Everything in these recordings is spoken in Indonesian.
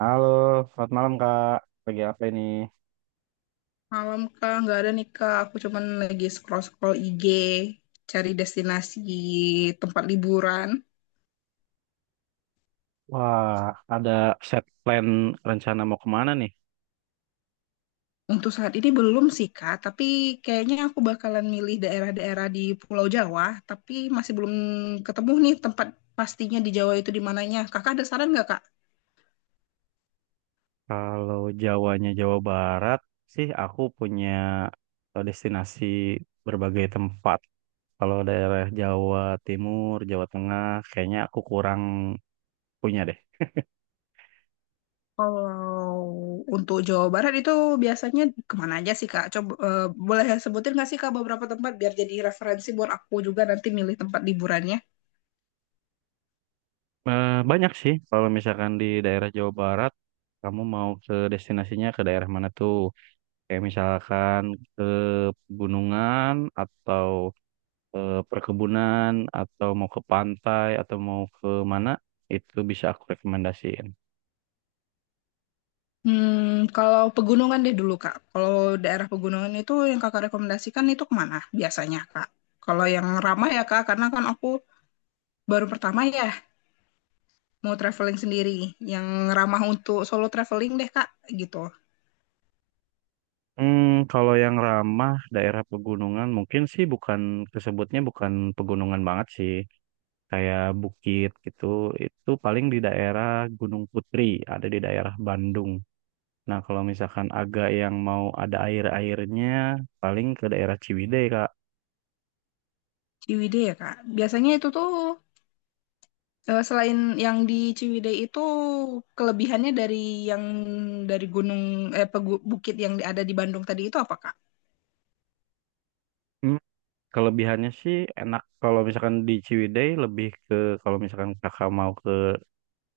Halo, selamat malam Kak. Lagi apa ini? Malam Kak, nggak ada nih Kak. Aku cuman lagi scroll-scroll IG, cari destinasi tempat liburan. Wah, ada set plan rencana mau kemana nih? Untuk saat ini belum sih Kak, tapi kayaknya aku bakalan milih daerah-daerah di Pulau Jawa, tapi masih belum ketemu nih tempat pastinya di Jawa itu di mananya. Kakak ada saran nggak Kak? Kalau Jawanya Jawa Barat sih, aku punya destinasi berbagai tempat. Kalau daerah Jawa Timur, Jawa Tengah, kayaknya aku kurang punya deh. Kalau untuk Jawa Barat itu biasanya kemana aja sih Kak? Coba boleh sebutin nggak sih Kak beberapa tempat biar jadi referensi buat aku juga nanti milih tempat liburannya? Banyak sih, kalau misalkan di daerah Jawa Barat, kamu mau ke destinasinya ke daerah mana tuh? Kayak misalkan ke pegunungan atau ke perkebunan atau mau ke pantai atau mau ke mana itu bisa aku rekomendasiin. Hmm, kalau pegunungan deh dulu, Kak. Kalau daerah pegunungan itu yang Kakak rekomendasikan itu kemana biasanya, Kak? Kalau yang ramah ya, Kak, karena kan aku baru pertama ya mau traveling sendiri. Yang ramah untuk solo traveling deh, Kak, gitu. Hmm, kalau yang ramah daerah pegunungan mungkin sih bukan tersebutnya bukan pegunungan banget sih. Kayak bukit gitu, itu paling di daerah Gunung Putri, ada di daerah Bandung. Nah, kalau misalkan agak yang mau ada air-airnya, paling ke daerah Ciwidey, Kak. Ciwidey ya, Kak. Biasanya itu tuh selain yang di Ciwidey itu kelebihannya dari yang dari gunung bukit yang ada di Bandung tadi itu apa, Kak? Hmm, kelebihannya sih enak kalau misalkan di Ciwidey lebih ke kalau misalkan kakak mau ke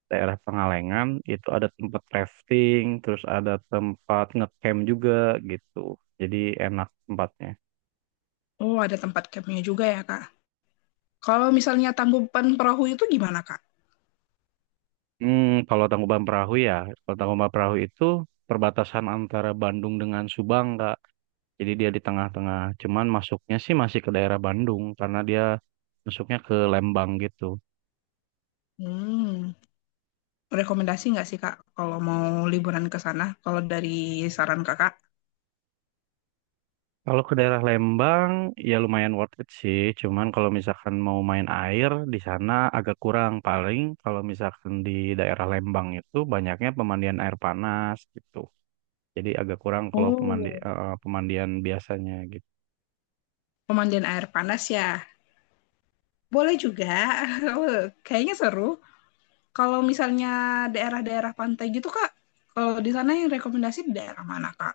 daerah Pengalengan itu ada tempat rafting, terus ada tempat ngecamp juga gitu. Jadi enak tempatnya. Oh, ada tempat campnya juga ya, Kak. Kalau misalnya tangkuban perahu itu gimana, Kak? Hmm, kalau Tangkuban Perahu ya, kalau Tangkuban Perahu itu perbatasan antara Bandung dengan Subang, Kak. Jadi dia di tengah-tengah. Cuman masuknya sih masih ke daerah Bandung karena dia masuknya ke Lembang gitu. Hmm. Rekomendasi nggak sih Kak kalau mau liburan ke sana? Kalau dari saran Kakak, Kalau ke daerah Lembang ya lumayan worth it sih. Cuman kalau misalkan mau main air di sana agak kurang. Paling kalau misalkan di daerah Lembang itu banyaknya pemandian air panas gitu. Jadi agak kurang kalau oh, pemandian biasanya gitu. pemandian air panas ya. Boleh juga. Kayaknya seru. Kalau misalnya daerah-daerah pantai gitu Kak, kalau di sana yang rekomendasi di daerah mana Kak?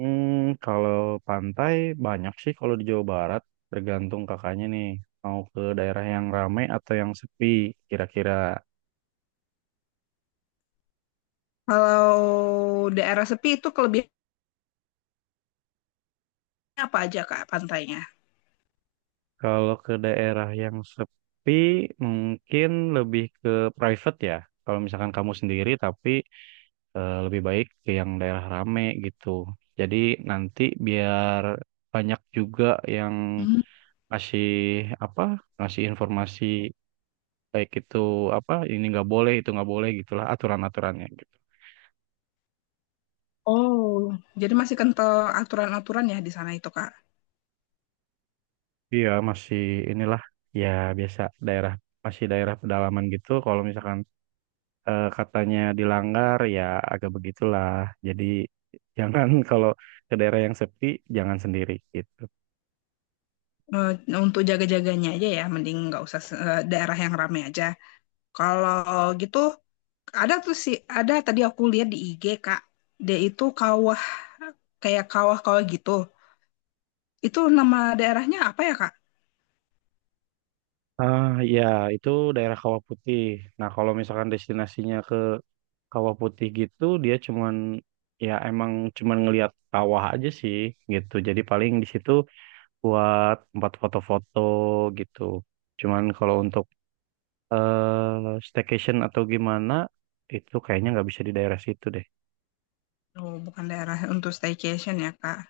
Hmm, kalau pantai banyak sih kalau di Jawa Barat tergantung kakaknya nih mau ke daerah yang ramai atau yang sepi kira-kira. Kalau daerah sepi itu kelebihannya apa aja Kak pantainya? Kalau ke daerah yang sepi, mungkin lebih ke private ya. Kalau misalkan kamu sendiri, tapi lebih baik ke yang daerah rame gitu. Jadi nanti biar banyak juga yang Hmm, ngasih apa, ngasih informasi baik itu apa, ini nggak boleh, itu nggak boleh gitulah aturan-aturannya gitu. oh, jadi masih kental aturan-aturan ya di sana itu Kak. Iya masih inilah ya biasa daerah masih daerah pedalaman gitu. Kalau misalkan katanya dilanggar ya agak begitulah. Jadi jangan kalau ke daerah yang sepi jangan sendiri gitu. Eh, untuk jaga-jaganya aja ya, mending nggak usah daerah yang ramai aja. Kalau gitu ada tuh sih, ada tadi aku lihat di IG, Kak. Dia itu kawah, kayak kawah-kawah gitu. Itu nama daerahnya apa ya, Kak? Ah ya itu daerah Kawah Putih. Nah kalau misalkan destinasinya ke Kawah Putih gitu dia cuman ya emang cuman ngelihat kawah aja sih gitu. Jadi paling di situ buat tempat foto-foto gitu. Cuman kalau untuk staycation atau gimana itu kayaknya nggak bisa di daerah situ deh. Oh, bukan daerah untuk staycation ya, Kak.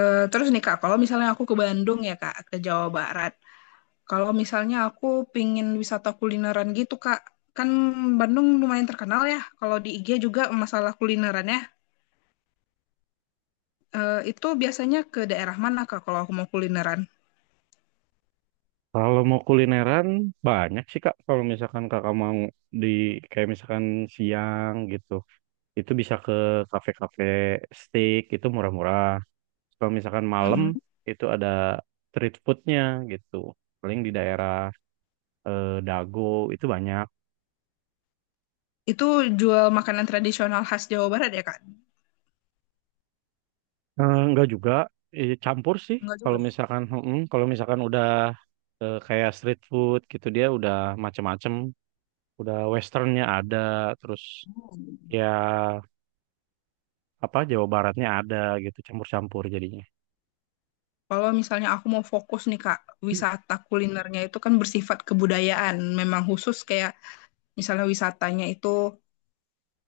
Eh, terus nih, Kak, kalau misalnya aku ke Bandung ya, Kak, ke Jawa Barat. Kalau misalnya aku pingin wisata kulineran gitu, Kak. Kan Bandung lumayan terkenal ya, kalau di IG juga masalah kulinerannya. Eh, itu biasanya ke daerah mana, Kak, kalau aku mau kulineran? Kalau mau kulineran banyak sih Kak. Kalau misalkan Kakak mau di kayak misalkan siang gitu, itu bisa ke kafe-kafe steak itu murah-murah. Kalau misalkan malam Mm-mm. itu ada street foodnya gitu. Paling di daerah Dago itu banyak. Itu jual makanan tradisional khas Jawa Barat ya, Kak? Enggak juga campur sih. Enggak juga. Kalau misalkan udah kayak street food gitu dia udah macem-macem. Udah westernnya ada terus Hmm. ya apa Jawa Baratnya ada gitu campur-campur jadinya. Kalau misalnya aku mau fokus nih Kak, Hmm. wisata kulinernya itu kan bersifat kebudayaan. Memang khusus kayak misalnya wisatanya itu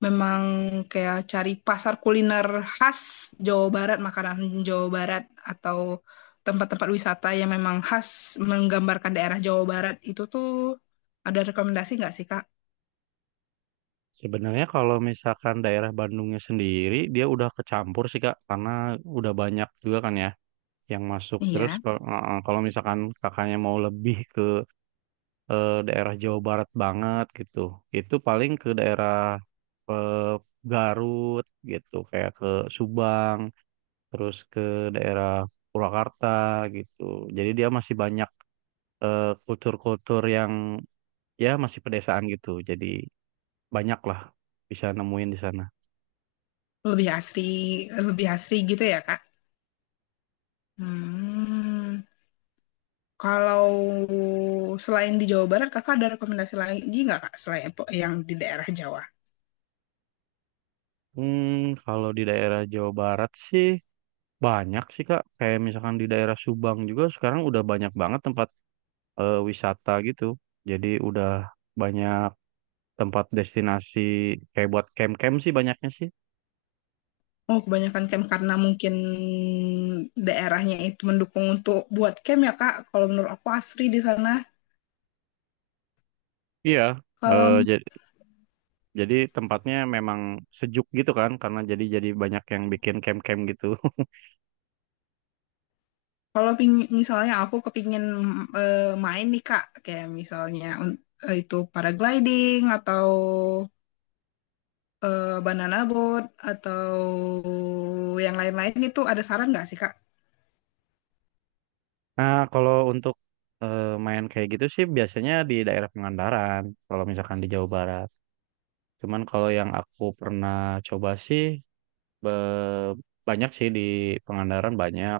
memang kayak cari pasar kuliner khas Jawa Barat, makanan Jawa Barat atau tempat-tempat wisata yang memang khas menggambarkan daerah Jawa Barat itu tuh ada rekomendasi nggak sih Kak? Sebenarnya kalau misalkan daerah Bandungnya sendiri dia udah kecampur sih Kak karena udah banyak juga kan ya yang masuk. Terus Iya, kalau misalkan kakaknya mau lebih ke daerah Jawa Barat banget gitu. Itu paling ke daerah eh, Garut gitu kayak ke Subang, terus ke daerah Purwakarta gitu. Jadi dia masih banyak kultur-kultur yang ya masih pedesaan gitu jadi banyak lah bisa nemuin di sana. lebih asri, lebih asri gitu ya Kak? Hmm. Kalau selain di Jawa Barat, kakak ada rekomendasi lagi nggak kak selain yang di daerah Jawa? Hmm, kalau di daerah Jawa Barat sih banyak sih Kak kayak misalkan di daerah Subang juga sekarang udah banyak banget tempat wisata gitu jadi udah banyak tempat destinasi kayak buat camp-camp sih banyaknya sih. Oh, kebanyakan camp karena mungkin daerahnya itu mendukung untuk buat camp ya kak. Kalau menurut aku asri di sana. Iya Kalau eh, jadi jadi tempatnya memang sejuk gitu kan karena jadi banyak yang bikin camp-camp gitu kalau ping- misalnya aku kepingin eh, main nih kak, kayak misalnya itu paragliding atau banana boat atau yang lain-lain itu ada saran nggak sih kak? Nah, kalau untuk eh, main kayak gitu sih biasanya di daerah Pangandaran, kalau misalkan di Jawa Barat. Cuman kalau yang aku pernah coba sih be- banyak sih di Pangandaran banyak,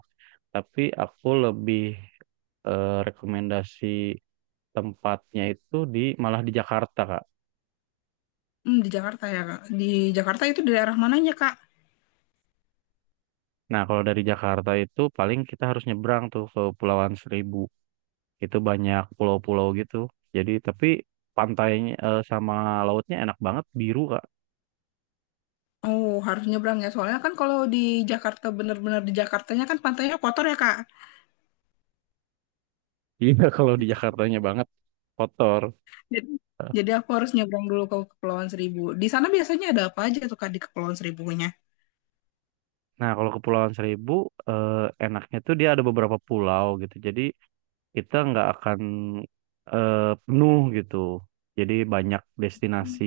tapi aku lebih rekomendasi tempatnya itu di malah di Jakarta, Kak. Hmm, di Jakarta ya kak. Di Jakarta itu di daerah mananya kak? Nah, kalau dari Jakarta itu paling kita harus nyebrang tuh ke Pulauan Seribu. Itu banyak pulau-pulau gitu. Jadi tapi pantainya sama lautnya enak banget biru, Kak. Oh, harus nyebrang ya. Soalnya kan kalau di Jakarta bener-bener di Jakartanya kan pantainya kotor ya, Kak. Iya kalau di Jakartanya banget kotor. Jadi, jadi aku harus nyebrang dulu ke Kepulauan Seribu. Di sana biasanya ada apa aja tuh, Kak, di Kepulauan Seribunya? Nah kalau Kepulauan Seribu eh, enaknya tuh dia ada beberapa pulau gitu. Jadi kita nggak akan eh, penuh gitu. Jadi banyak destinasi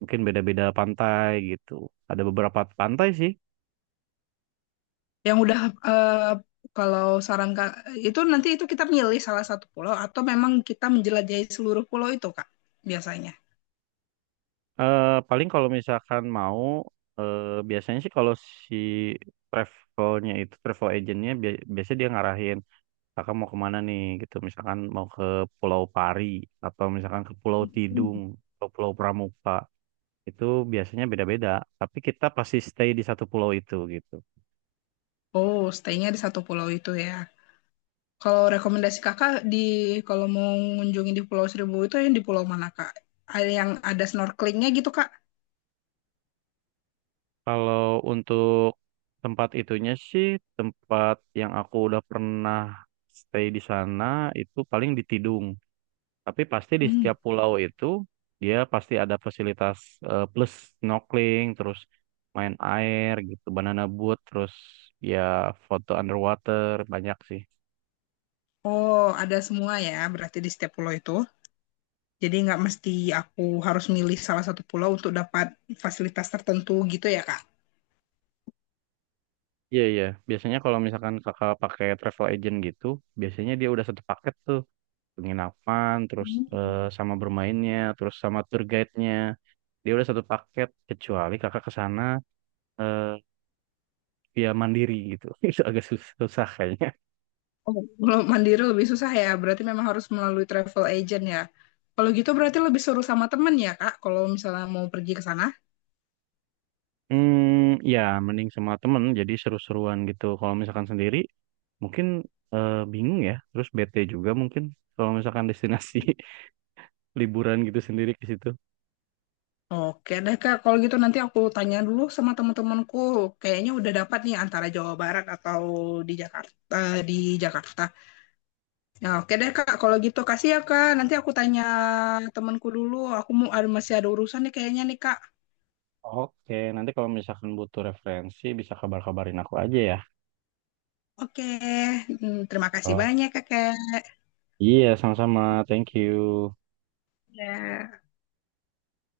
mungkin beda-beda pantai gitu. Ada beberapa pantai sih. Yang udah eh, kalau saran Kak itu nanti itu kita milih salah satu pulau atau memang kita menjelajahi seluruh pulau itu, Kak, biasanya. Eh, paling kalau misalkan mau eh, biasanya sih kalau si travelnya itu travel agentnya biasanya dia ngarahin. Kakak mau kemana nih gitu misalkan mau ke Pulau Pari atau misalkan ke Pulau Tidung atau Pulau Pramuka itu biasanya beda-beda tapi kita pasti stay di satu pulau itu gitu. Oh, stay-nya di satu pulau itu ya. Kalau rekomendasi Kakak kalau mau mengunjungi di Pulau Seribu itu yang di pulau mana, Kak? Ada yang ada snorkelingnya gitu, Kak? Kalau untuk tempat itunya sih tempat yang aku udah pernah stay di sana itu paling di Tidung. Tapi pasti di Hmm. setiap pulau itu dia pasti ada fasilitas plus snorkeling, terus main air gitu, banana boat, terus ya foto underwater banyak sih. Oh, ada semua ya, berarti di setiap pulau itu. Jadi nggak mesti aku harus milih salah satu pulau untuk dapat fasilitas tertentu gitu ya, Kak? Iya iya, biasanya kalau misalkan kakak pakai travel agent gitu, biasanya dia udah satu paket tuh penginapan, terus Hmm. sama bermainnya, terus sama tour guide-nya, dia udah satu paket kecuali kakak ke sana eh, via mandiri gitu, itu agak susah, susah kayaknya. Oh, kalau mandiri lebih susah ya, berarti memang harus melalui travel agent ya. Kalau gitu berarti lebih seru sama temen ya, Kak, kalau misalnya mau pergi ke sana. Hmm, ya mending sama temen jadi seru-seruan gitu. Kalau misalkan sendiri mungkin bingung ya, terus bete juga mungkin kalau misalkan destinasi liburan gitu sendiri ke situ. Oke deh, Kak. Kalau gitu nanti aku tanya dulu sama teman-temanku. Kayaknya udah dapat nih antara Jawa Barat atau di Jakarta, di Jakarta. Ya oke deh Kak, kalau gitu kasih ya Kak. Nanti aku tanya temanku dulu. Aku mau ada masih ada urusan nih kayaknya nih Kak. Oke, nanti kalau misalkan butuh referensi bisa kabar-kabarin aku aja ya. Oke, hmm, terima kasih Oh. banyak Kakak. Iya, sama-sama. Thank you. Ya.